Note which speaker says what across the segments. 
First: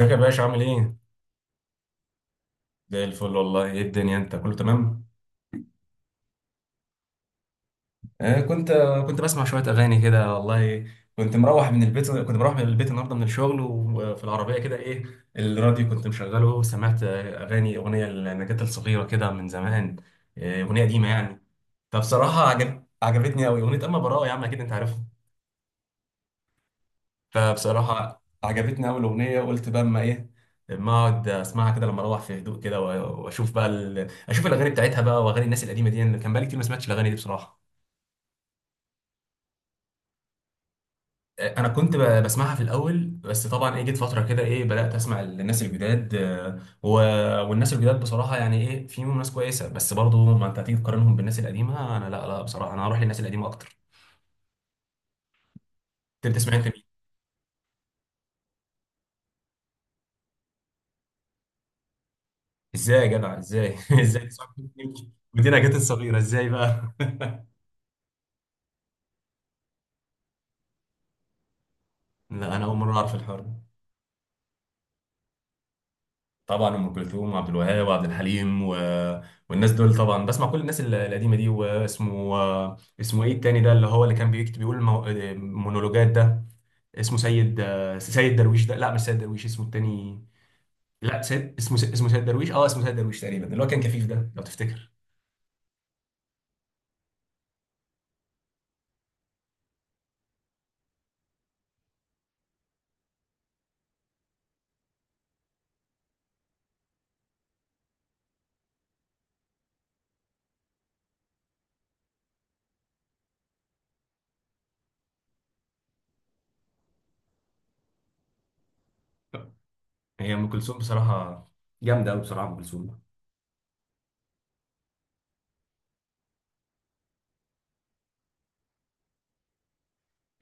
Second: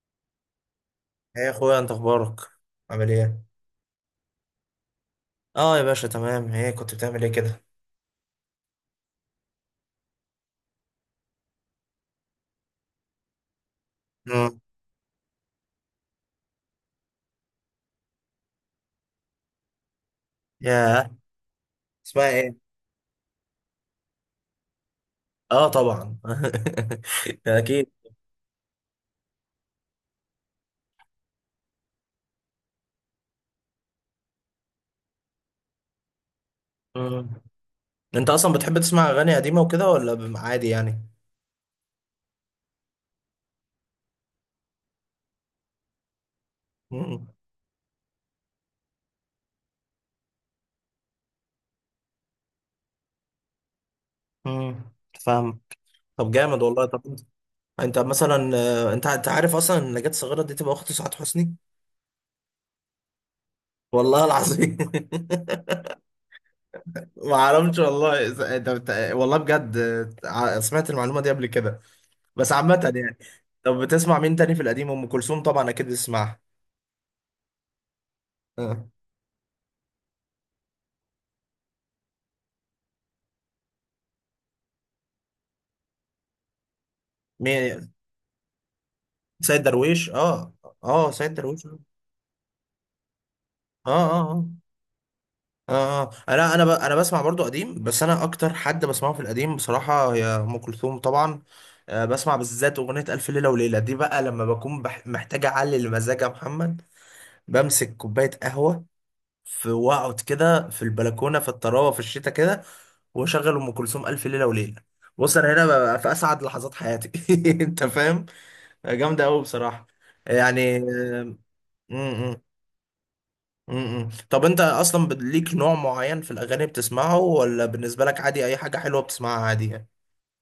Speaker 1: ازيك يا باشا؟ عامل ايه؟
Speaker 2: ايه يا اخويا، انت اخبارك؟
Speaker 1: زي
Speaker 2: عامل
Speaker 1: الفل
Speaker 2: ايه؟
Speaker 1: والله. ايه الدنيا انت كله تمام؟
Speaker 2: اه يا باشا، تمام. ايه كنت بتعمل ايه كده؟
Speaker 1: آه، كنت بسمع شوية أغاني كده والله. كنت مروح من البيت النهاردة من الشغل، وفي العربية
Speaker 2: مم.
Speaker 1: كده، ايه، الراديو كنت مشغله، وسمعت أغنية لنجاة الصغيرة كده من زمان. أغنية قديمة
Speaker 2: ياه.
Speaker 1: يعني.
Speaker 2: اسمها
Speaker 1: فبصراحة
Speaker 2: ايه؟
Speaker 1: عجبتني أوي أغنية أما براءة، يا عم أكيد أنت عارفها.
Speaker 2: اه، طبعا. اكيد.
Speaker 1: فبصراحة عجبتني أول أغنية، وقلت بقى أما إيه، أما أقعد أسمعها كده لما أروح في هدوء كده، و- وأشوف بقى أشوف الأغاني بتاعتها بقى، وأغاني الناس القديمة دي. أنا كان بقالي كتير ما سمعتش الأغاني دي
Speaker 2: مم.
Speaker 1: بصراحة.
Speaker 2: انت اصلا بتحب تسمع اغاني قديمه وكده، ولا عادي يعني؟
Speaker 1: أنا كنت بسمعها في الأول، بس طبعا إيه، جيت فترة كده إيه بدأت أسمع الناس الجداد.
Speaker 2: مم.
Speaker 1: والناس الجداد بصراحة يعني إيه، فيهم ناس كويسة، بس برضه ما أنت هتيجي تقارنهم بالناس القديمة. أنا لا بصراحة أنا هروح للناس القديمة أكتر.
Speaker 2: مم. فاهم. طب
Speaker 1: أنت بتسمع
Speaker 2: جامد
Speaker 1: أنت مين؟
Speaker 2: والله. طب انت مثلا، انت عارف اصلا ان نجاة صغيره دي تبقى اخت سعاد حسني؟
Speaker 1: إزاي يا جدع؟ إزاي
Speaker 2: والله
Speaker 1: إزاي تسمع
Speaker 2: العظيم.
Speaker 1: مين؟ ودينا جت الصغيرة إزاي بقى؟
Speaker 2: ما اعرفش والله. والله بجد. سمعت المعلومه دي قبل كده. بس
Speaker 1: لا أنا أول
Speaker 2: عامة
Speaker 1: مرة أعرف
Speaker 2: يعني.
Speaker 1: الحوار ده.
Speaker 2: طب بتسمع مين تاني في القديم؟ ام كلثوم طبعا، اكيد بتسمعها.
Speaker 1: طبعا ام كلثوم وعبد الوهاب وعبد الحليم
Speaker 2: آه.
Speaker 1: والناس دول، طبعا بسمع كل الناس القديمه دي. اسمه ايه التاني ده اللي هو اللي كان بيكتب بيقول مونولوجات ده، اسمه سيد،
Speaker 2: مين؟
Speaker 1: سيد درويش ده، لا مش سيد درويش،
Speaker 2: سيد
Speaker 1: اسمه
Speaker 2: درويش،
Speaker 1: التاني.
Speaker 2: اه. اه،
Speaker 1: لا
Speaker 2: سيد
Speaker 1: سيد
Speaker 2: درويش،
Speaker 1: اسمه
Speaker 2: اه.
Speaker 1: اسمه سيد درويش، اه اسمه سيد درويش تقريبا، اللي هو كان
Speaker 2: اه،
Speaker 1: كفيف ده لو
Speaker 2: اه،
Speaker 1: تفتكر.
Speaker 2: اه اه انا بسمع برضو قديم، بس انا اكتر حد بسمعه في القديم بصراحة هي ام كلثوم طبعا. بسمع بالذات اغنية الف ليلة وليلة دي بقى، لما بكون محتاج اعلي المزاج يا محمد. بمسك كوباية قهوة في، واقعد كده في البلكونه في الطراوه في الشتاء كده، واشغل ام كلثوم الف ليله وليله. بص انا هنا ببقى في اسعد لحظات حياتي. انت فاهم؟ جامده قوي بصراحه.
Speaker 1: هي ام
Speaker 2: يعني
Speaker 1: كلثوم
Speaker 2: آه،
Speaker 1: بصراحه
Speaker 2: م-
Speaker 1: جامده قوي
Speaker 2: م-
Speaker 1: بصراحه، ام كلثوم.
Speaker 2: م- م. طب انت اصلا ليك نوع معين في الاغاني بتسمعه، ولا بالنسبه لك عادي اي حاجه حلوه بتسمعها عادي يعني؟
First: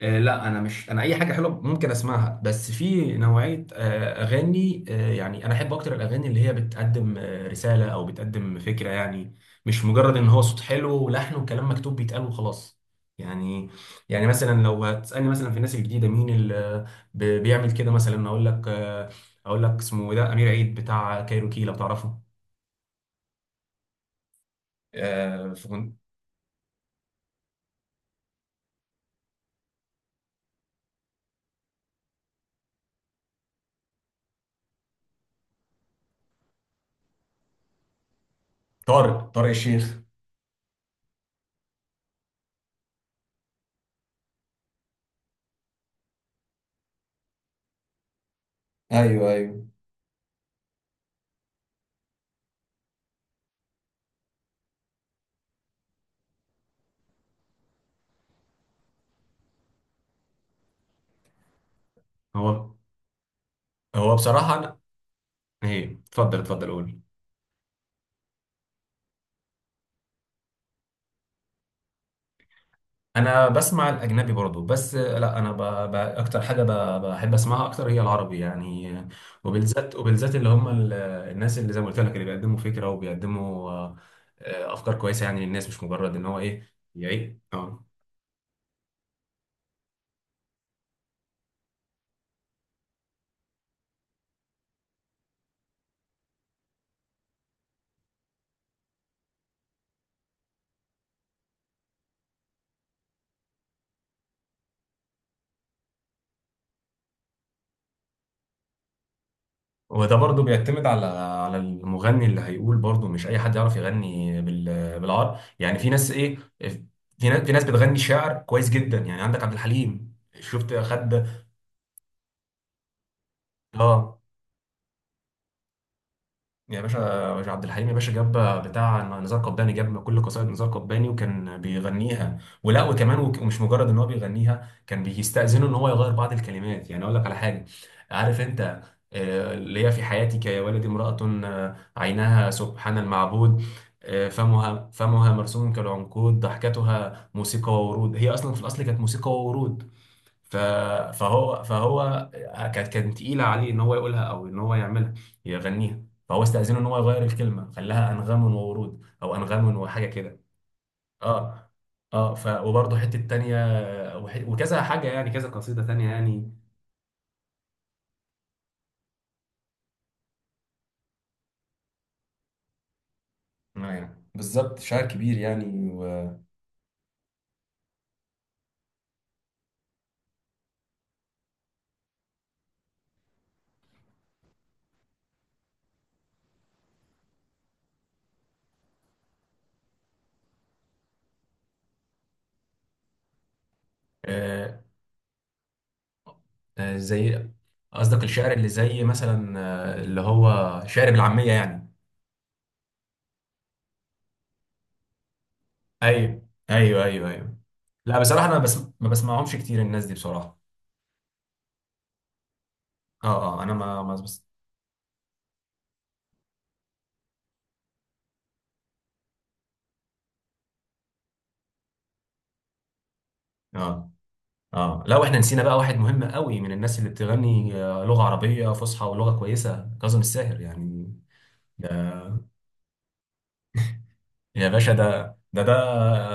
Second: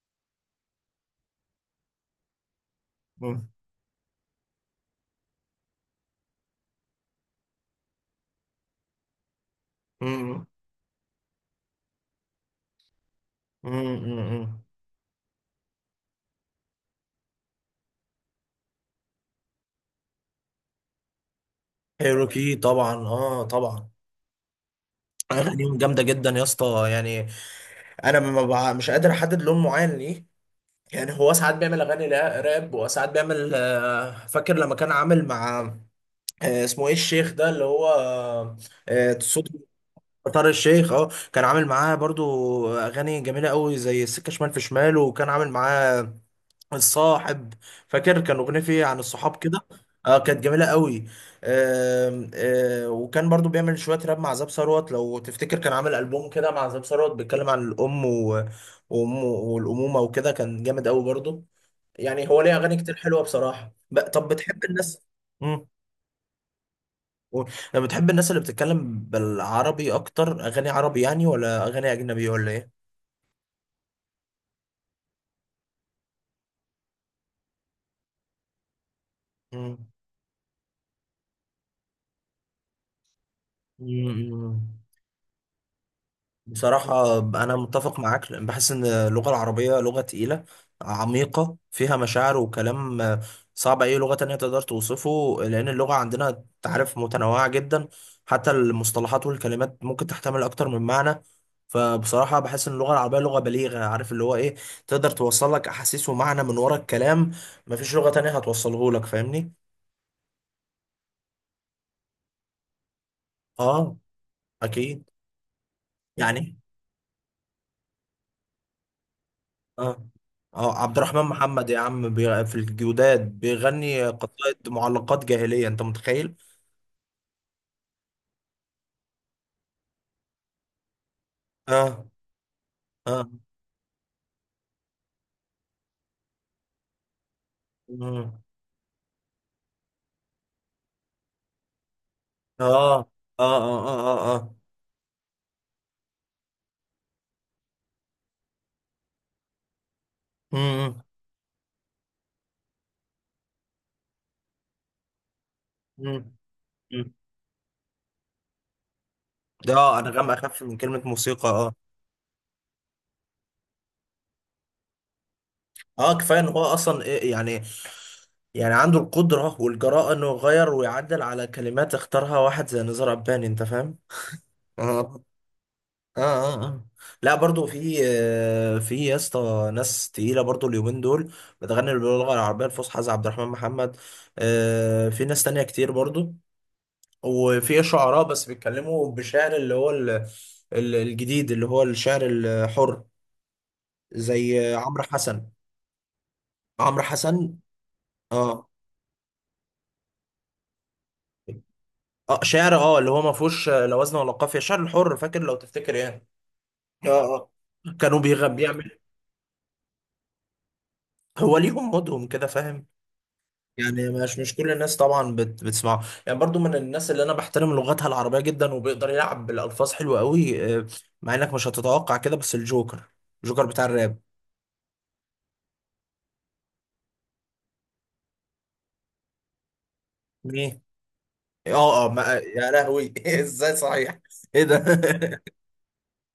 Speaker 1: لا انا مش انا اي حاجه حلوه ممكن اسمعها، بس في
Speaker 2: م-
Speaker 1: نوعيه اغاني. يعني انا احب اكتر الاغاني اللي هي بتقدم رساله، او بتقدم فكره، يعني مش مجرد ان هو
Speaker 2: م-
Speaker 1: صوت حلو ولحن وكلام مكتوب بيتقال وخلاص. يعني
Speaker 2: م- م-
Speaker 1: يعني مثلا
Speaker 2: م.
Speaker 1: لو هتسالني مثلا في الناس الجديده مين اللي بيعمل كده، مثلا اقول لك، اقول لك اسمه إيه ده، امير عيد بتاع كايروكي لو تعرفه.
Speaker 2: كايروكي، طبعا، اه، طبعا.
Speaker 1: آه،
Speaker 2: اغانيهم
Speaker 1: في-
Speaker 2: جامده جدا يا اسطى يعني. انا ما بع- مش قادر احدد لون معين ليه. يعني هو ساعات بيعمل اغاني راب، وساعات بيعمل، فاكر لما كان عامل مع، اسمه ايه الشيخ ده اللي هو،
Speaker 1: طارق،
Speaker 2: صوت،
Speaker 1: طارق الشيخ.
Speaker 2: طارق الشيخ، اه، كان عامل معاه برضو اغاني جميله قوي زي السكه شمال في شمال، وكان عامل معاه الصاحب. فاكر كان اغنيه فيه عن
Speaker 1: ايوه
Speaker 2: الصحاب
Speaker 1: ايوه.
Speaker 2: كده. اه، كانت جميله قوي. وكان برضو بيعمل شويه راب مع زاب ثروت لو تفتكر، كان عامل البوم كده مع زاب ثروت بيتكلم عن الام، وأم- والامومه وكده، كان جامد قوي برضو. يعني هو ليه
Speaker 1: هو
Speaker 2: اغاني كتير حلوه بصراحه.
Speaker 1: هو
Speaker 2: طب
Speaker 1: بصراحه
Speaker 2: بتحب
Speaker 1: أنا-
Speaker 2: الناس. امم
Speaker 1: ايه اتفضل اتفضل قول.
Speaker 2: طب بتحب الناس اللي بتتكلم بالعربي اكتر؟ اغاني عربي يعني، ولا اغاني اجنبي، ولا ايه؟
Speaker 1: انا بسمع الاجنبي برضو، بس لا انا ب... ب... اكتر حاجه ب... بحب اسمعها اكتر هي العربي يعني. وبالذات اللي هم الناس اللي زي ما قلت لك، اللي بيقدموا فكره وبيقدموا
Speaker 2: امم
Speaker 1: افكار كويسه يعني للناس، مش مجرد ان هو ايه
Speaker 2: بصراحة
Speaker 1: يعيق
Speaker 2: أنا
Speaker 1: اه.
Speaker 2: متفق معاك، لأن بحس إن اللغة العربية لغة تقيلة، عميقة، فيها مشاعر وكلام صعب أي لغة تانية تقدر توصفه، لأن اللغة عندنا تعرف متنوعة جدا. حتى المصطلحات والكلمات ممكن تحتمل أكتر من معنى. فبصراحة بحس إن اللغة العربية لغة بليغة، عارف اللي هو إيه، تقدر توصل لك أحاسيس ومعنى من ورا الكلام مفيش لغة تانية هتوصله لك. فاهمني؟
Speaker 1: وده برضو بيعتمد على المغني اللي هيقول، برضو مش اي حد يعرف
Speaker 2: آه،
Speaker 1: يغني
Speaker 2: أكيد
Speaker 1: بالعربي يعني. في ناس ايه،
Speaker 2: يعني.
Speaker 1: في ناس بتغني شعر كويس جدا، يعني عندك عبد
Speaker 2: اه،
Speaker 1: الحليم. شفت؟
Speaker 2: اه، عبد الرحمن
Speaker 1: خد،
Speaker 2: محمد يا عم، في الجوداد بيغني
Speaker 1: اه
Speaker 2: قطائد، معلقات جاهلية، انت متخيل؟
Speaker 1: يا باشا، يا عبد الحليم يا باشا، جاب بتاع نزار قباني، جاب كل قصائد نزار قباني وكان
Speaker 2: اه.
Speaker 1: بيغنيها. ولا وكمان
Speaker 2: اه.
Speaker 1: وك- ومش مجرد ان هو بيغنيها، كان بيستأذنه ان هو يغير بعض الكلمات. يعني اقول لك على حاجه، عارف
Speaker 2: مم.
Speaker 1: انت، اللي هي في حياتك يا ولدي امرأة، عينها
Speaker 2: اه،
Speaker 1: سبحان
Speaker 2: اه،
Speaker 1: المعبود،
Speaker 2: اه، اه،
Speaker 1: آه،
Speaker 2: اه، اه.
Speaker 1: فمها فمها مرسوم كالعنقود، ضحكتها موسيقى وورود. هي اصلا في الاصل كانت موسيقى وورود، ف...
Speaker 2: مم.
Speaker 1: فهو فهو كانت تقيله عليه ان هو يقولها، او ان هو يعملها يغنيها.
Speaker 2: مم.
Speaker 1: فهو استاذنه ان هو
Speaker 2: مم.
Speaker 1: يغير الكلمه، خلاها انغام وورود، او انغام
Speaker 2: اه،
Speaker 1: وحاجه
Speaker 2: انغام
Speaker 1: كده.
Speaker 2: اخف من كلمة موسيقى،
Speaker 1: اه
Speaker 2: اه.
Speaker 1: اه، ف وبرضه حته تانية، وكذا حاجه يعني، كذا قصيده تانية
Speaker 2: اه، كفاية ان
Speaker 1: يعني.
Speaker 2: هو اصلا إيه يعني، يعني عنده القدرة والجراءة انه يغير ويعدل على كلمات اختارها واحد زي نزار قباني، انت
Speaker 1: آه
Speaker 2: فاهم؟
Speaker 1: يعني بالظبط، شاعر
Speaker 2: اه.
Speaker 1: كبير يعني
Speaker 2: اه، اه، اه، لا، برضو في، يا اسطى ناس تقيله برضو اليومين دول بتغني باللغه العربيه الفصحى زي عبد الرحمن محمد. في ناس تانية كتير برضو. وفي شعراء بس بيتكلموا بشعر اللي هو الجديد، اللي هو الشعر الحر، زي
Speaker 1: آه.
Speaker 2: عمرو حسن.
Speaker 1: آه
Speaker 2: عمرو
Speaker 1: زي
Speaker 2: حسن.
Speaker 1: قصدك الشعر اللي
Speaker 2: اه،
Speaker 1: زي مثلا آه اللي هو شعر بالعاميه يعني.
Speaker 2: اه، شعر، اه، اللي هو ما فيهوش لا وزن ولا قافيه، شعر الحر، فاكر لو تفتكر يعني.
Speaker 1: ايوه ايوه
Speaker 2: اه.
Speaker 1: ايوه
Speaker 2: اه.
Speaker 1: ايوه. لا بصراحه انا بس
Speaker 2: بيعمل.
Speaker 1: ما بسمعهمش كتير الناس دي بصراحه.
Speaker 2: هو ليهم مودهم كده، فاهم.
Speaker 1: اه اه انا ما
Speaker 2: يعني
Speaker 1: ما
Speaker 2: مش
Speaker 1: بس
Speaker 2: مش كل الناس طبعا بتسمعه يعني، برضو من الناس اللي انا بحترم لغتها العربية جدا، وبيقدر يلعب بالالفاظ حلوة قوي. مع انك مش هتتوقع كده، بس الجوكر، الجوكر بتاع
Speaker 1: اه
Speaker 2: الراب.
Speaker 1: اه. لا، واحنا نسينا بقى واحد مهم قوي من الناس اللي بتغني لغة عربية فصحى ولغة كويسة، كاظم الساهر
Speaker 2: مين؟
Speaker 1: يعني. ده
Speaker 2: اه، اه، يا لهوي، ازاي، صحيح! ايه
Speaker 1: يا
Speaker 2: ده!
Speaker 1: باشا، ده ده ده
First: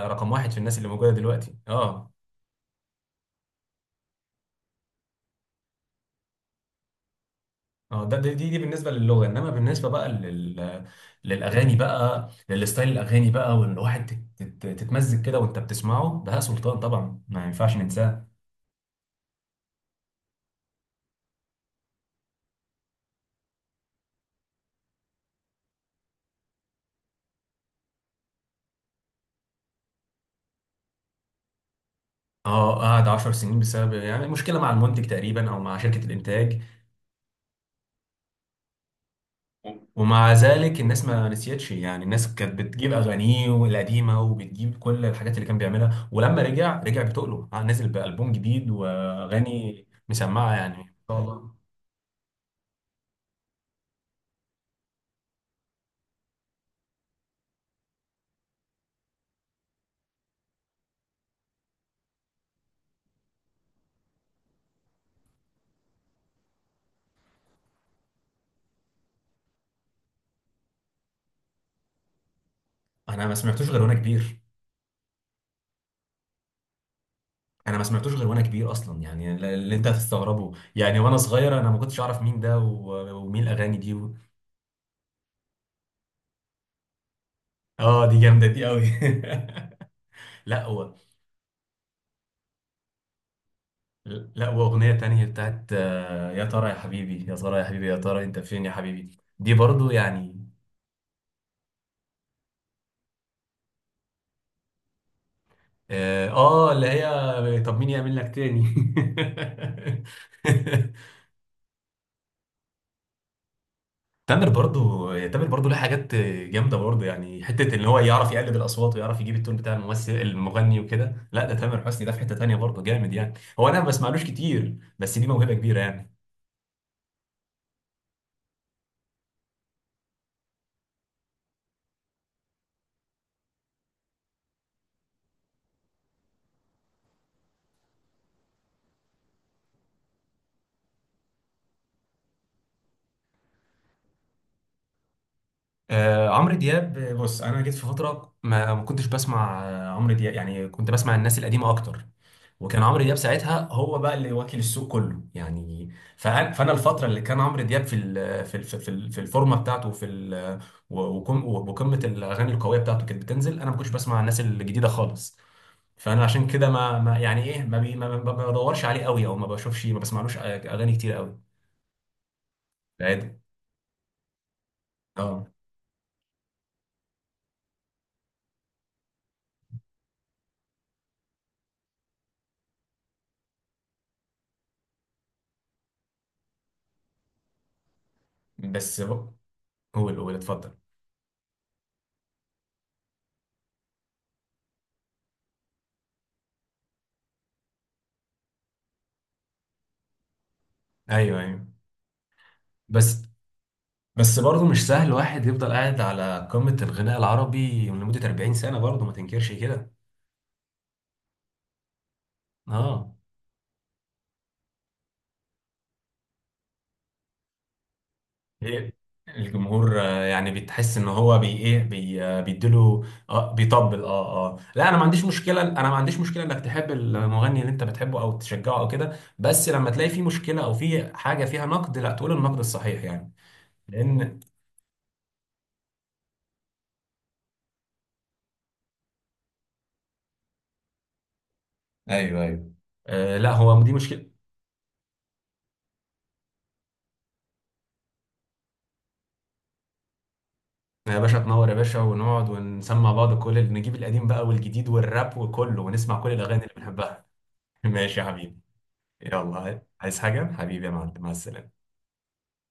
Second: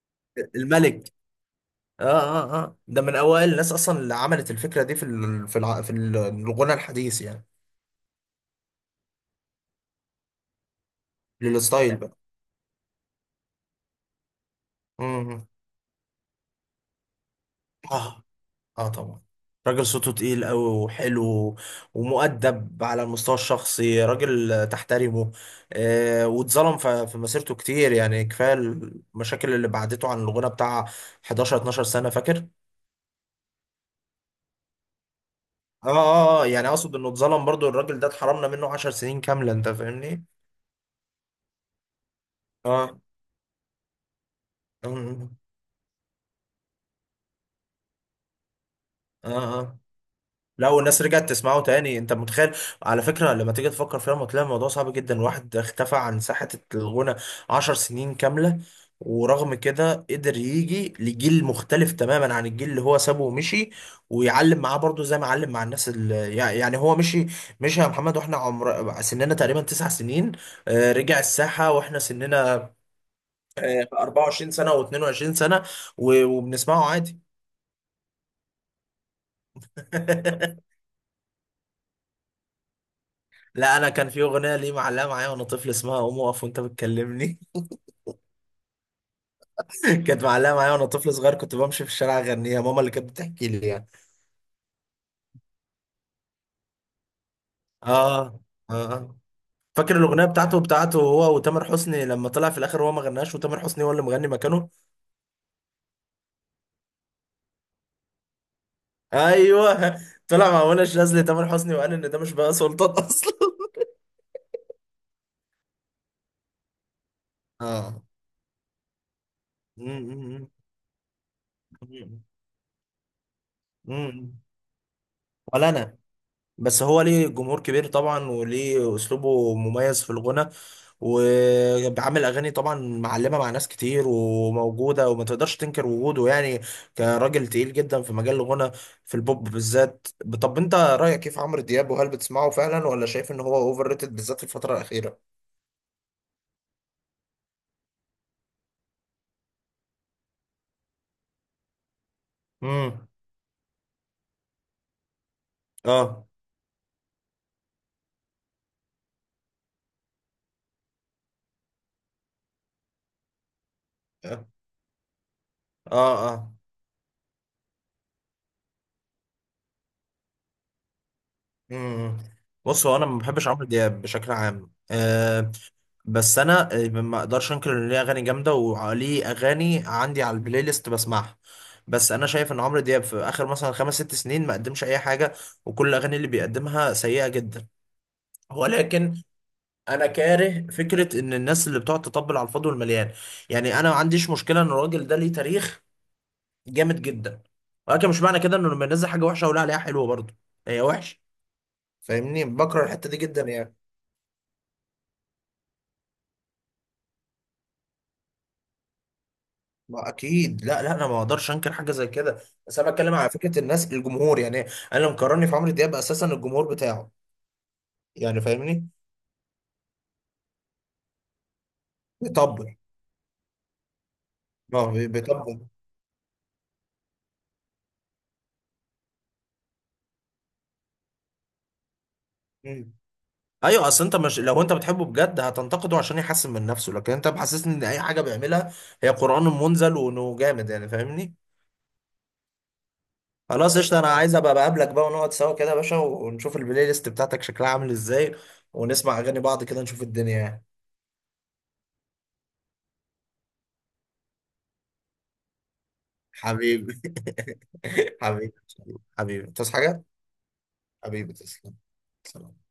Speaker 1: رقم واحد في الناس اللي موجودة
Speaker 2: الملك.
Speaker 1: دلوقتي
Speaker 2: اه،
Speaker 1: اه.
Speaker 2: اه، اه، ده من اوائل الناس اصلا اللي عملت الفكرة دي في، الغنى الحديث يعني.
Speaker 1: اه ده دي بالنسبة للغة، انما بالنسبة بقى للاغاني
Speaker 2: للستايل بقى.
Speaker 1: بقى، للستايل الاغاني بقى، وان الواحد تتمزج كده
Speaker 2: مم.
Speaker 1: وانت بتسمعه. بهاء سلطان طبعا ما ينفعش
Speaker 2: اه،
Speaker 1: ننساه.
Speaker 2: اه، طبعا. راجل صوته تقيل قوي وحلو، ومؤدب على المستوى الشخصي، راجل تحترمه. واتظلم في مسيرته كتير يعني، كفاية المشاكل اللي بعدته عن الغنى بتاع 11 12 سنة، فاكر.
Speaker 1: اه قعد 10 سنين بسبب يعني مشكلة مع المنتج تقريبا، او مع
Speaker 2: اه،
Speaker 1: شركة
Speaker 2: اه،
Speaker 1: الانتاج.
Speaker 2: يعني اقصد انه اتظلم برضو الراجل ده، اتحرمنا منه 10 سنين كاملة، انت فاهمني.
Speaker 1: ومع ذلك الناس ما نسيتش يعني، الناس كانت بتجيب
Speaker 2: اه.
Speaker 1: اغانيه القديمه وبتجيب كل
Speaker 2: اه.
Speaker 1: الحاجات اللي كان بيعملها، ولما رجع رجع بتقله، نزل بألبوم جديد
Speaker 2: اه. آه.
Speaker 1: واغاني مسمعه
Speaker 2: لا،
Speaker 1: يعني، ما
Speaker 2: والناس
Speaker 1: شاء
Speaker 2: رجعت
Speaker 1: الله.
Speaker 2: تسمعه تاني، انت متخيل؟ على فكره لما تيجي تفكر فيها، لما تلاقي الموضوع صعب جدا، واحد اختفى عن ساحه الغنى 10 سنين كامله، ورغم كده قدر يجي لجيل مختلف تماما عن الجيل اللي هو سابه ومشي، ويعلم معاه برضه زي ما علم مع الناس اللي، يعني، هو مشي. مشي يا محمد واحنا عمر سننا تقريبا 9 سنين، رجع الساحه واحنا سننا
Speaker 1: انا ما سمعتوش غير وانا كبير.
Speaker 2: 24 سنه و22 سنه، وبنسمعه عادي.
Speaker 1: انا ما سمعتوش غير وانا كبير اصلا يعني، اللي انت هتستغربه يعني، وانا صغير انا ما كنتش اعرف مين ده و- ومين الاغاني
Speaker 2: لا، انا
Speaker 1: دي
Speaker 2: كان في اغنيه ليه معلقه معايا وانا طفل، اسمها قوم اقف وانت بتكلمني.
Speaker 1: اه دي جامده دي قوي.
Speaker 2: كانت معلقه
Speaker 1: لا
Speaker 2: معايا وانا
Speaker 1: هو،
Speaker 2: طفل صغير، كنت بمشي في الشارع اغنيها. ماما اللي كانت بتحكي لي يعني.
Speaker 1: لا واغنيه تانية بتاعت يا ترى يا حبيبي، يا ترى انت
Speaker 2: اه.
Speaker 1: فين يا
Speaker 2: اه.
Speaker 1: حبيبي،
Speaker 2: آه.
Speaker 1: دي برضو
Speaker 2: فاكر الاغنيه
Speaker 1: يعني.
Speaker 2: بتاعته، هو وتامر حسني، لما طلع في الاخر هو ما غناش، وتامر حسني هو اللي مغني مكانه.
Speaker 1: اه، اللي هي طب مين يعمل لك تاني.
Speaker 2: ايوه. طلع مع منى شاذلي تامر حسني، وقال ان ده مش بقى سلطان اصلا.
Speaker 1: تامر برضو يعني، تامر برضو له حاجات جامده برضو يعني، حته ان هو
Speaker 2: اه
Speaker 1: يعرف يقلد الاصوات، ويعرف يجيب التون بتاع
Speaker 2: م-
Speaker 1: الممثل
Speaker 2: م- م-
Speaker 1: المغني وكده. لا ده تامر حسني ده في
Speaker 2: م-
Speaker 1: حته تانيه برضو جامد يعني. هو انا ما
Speaker 2: م-
Speaker 1: بسمعلوش
Speaker 2: م.
Speaker 1: كتير، بس دي موهبه
Speaker 2: ولا
Speaker 1: كبيره
Speaker 2: انا.
Speaker 1: يعني.
Speaker 2: بس هو ليه جمهور كبير طبعا، وليه اسلوبه مميز في الغنى، وعامل اغاني طبعا معلمه مع ناس كتير، وموجوده، وما تقدرش تنكر وجوده يعني، كراجل تقيل جدا في مجال الغنى، في البوب بالذات. طب انت رايك كيف عمرو دياب؟ وهل بتسمعه فعلا، ولا شايف ان هو اوفر ريتد بالذات في الفتره الاخيره؟
Speaker 1: آه عمرو دياب، بص انا جيت في فتره ما كنتش بسمع عمرو دياب يعني، كنت بسمع الناس القديمه اكتر، وكان عمرو
Speaker 2: امم
Speaker 1: دياب ساعتها هو بقى اللي واكل السوق كله يعني.
Speaker 2: اه،
Speaker 1: فأنا الفترة اللي كان عمرو دياب في في الفورمة بتاعته في ال و- وقم- وقمة الأغاني القوية بتاعته كانت بتنزل، أنا ما كنتش بسمع الناس
Speaker 2: اه،
Speaker 1: الجديدة خالص. فأنا عشان
Speaker 2: اه.
Speaker 1: كده ما, ما يعني إيه، ما بدورش عليه قوي، أو ما بشوفش ما بسمعلوش أغاني كتير قوي.
Speaker 2: امم بص، هو انا ما
Speaker 1: عادي.
Speaker 2: بحبش عمرو دياب بشكل عام.
Speaker 1: أه.
Speaker 2: بس انا، ما اقدرش انكر ان ليه اغاني جامده، وليه اغاني عندي على البلاي ليست بسمعها. بس انا شايف ان عمرو دياب في اخر مثلا خمس ست سنين ما قدمش اي حاجه، وكل الاغاني اللي بيقدمها سيئه جدا.
Speaker 1: بس
Speaker 2: ولكن
Speaker 1: هو،
Speaker 2: انا
Speaker 1: هو اللي هو اللي
Speaker 2: كاره
Speaker 1: اتفضل.
Speaker 2: فكره ان الناس اللي بتقعد تطبل على الفاضي والمليان. يعني انا ما عنديش مشكله ان الراجل ده ليه تاريخ جامد جدا، ولكن مش معنى كده انه لما ينزل حاجه وحشه اقول عليها حلوه برضه، هي وحشه.
Speaker 1: أيوه أيوه.
Speaker 2: فاهمني، بكره الحته دي
Speaker 1: بس،
Speaker 2: جدا يعني.
Speaker 1: بس برضه مش سهل واحد يفضل قاعد على قمة الغناء العربي لمدة 40 سنة، برضه ما تنكرش كده.
Speaker 2: ما اكيد، لا، لا، انا ما اقدرش انكر حاجه زي كده، بس انا
Speaker 1: اه
Speaker 2: بتكلم على فكره الناس، الجمهور يعني، انا لو مقارني في عمرو دياب اساسا الجمهور بتاعه، يعني فاهمني،
Speaker 1: إيه، الجمهور، يعني بتحس ان هو بي ايه بي آه،
Speaker 2: بيطبل.
Speaker 1: بيديله. اه بيطبل اه اه، لا
Speaker 2: اه،
Speaker 1: انا ما عنديش
Speaker 2: بيطبل.
Speaker 1: مشكله، انك تحب المغني اللي انت بتحبه او تشجعه او كده، بس لما تلاقي فيه مشكله او فيه حاجه فيها نقد لا، تقول النقد
Speaker 2: مم.
Speaker 1: الصحيح يعني.
Speaker 2: ايوه، اصل انت، مش
Speaker 1: لان،
Speaker 2: لو انت بتحبه بجد هتنتقده عشان يحسن من نفسه؟ لكن انت محسسني ان اي حاجه بيعملها هي قران منزل، وانه جامد يعني، فاهمني.
Speaker 1: ايوه ايوه. آه لا،
Speaker 2: خلاص
Speaker 1: هو دي
Speaker 2: قشطه، انا
Speaker 1: مشكله.
Speaker 2: عايز ابقى بقابلك بقى، ونقعد سوا كده يا باشا، ونشوف البلاي ليست بتاعتك شكلها عامل ازاي، ونسمع اغاني بعض كده، نشوف الدنيا يعني.
Speaker 1: يا باشا تنور يا باشا، ونقعد ونسمع بعض، كل اللي نجيب القديم بقى والجديد والراب وكله، ونسمع كل الاغاني اللي
Speaker 2: حبيبي.
Speaker 1: بنحبها. ماشي يا
Speaker 2: حبيبي.
Speaker 1: حبيبي.
Speaker 2: حبيبي، تصحى
Speaker 1: يلا،
Speaker 2: حاجه؟
Speaker 1: عايز حاجه حبيبي يا معلم؟ مع
Speaker 2: حبيبي، تسلم.
Speaker 1: السلامه.
Speaker 2: سلام.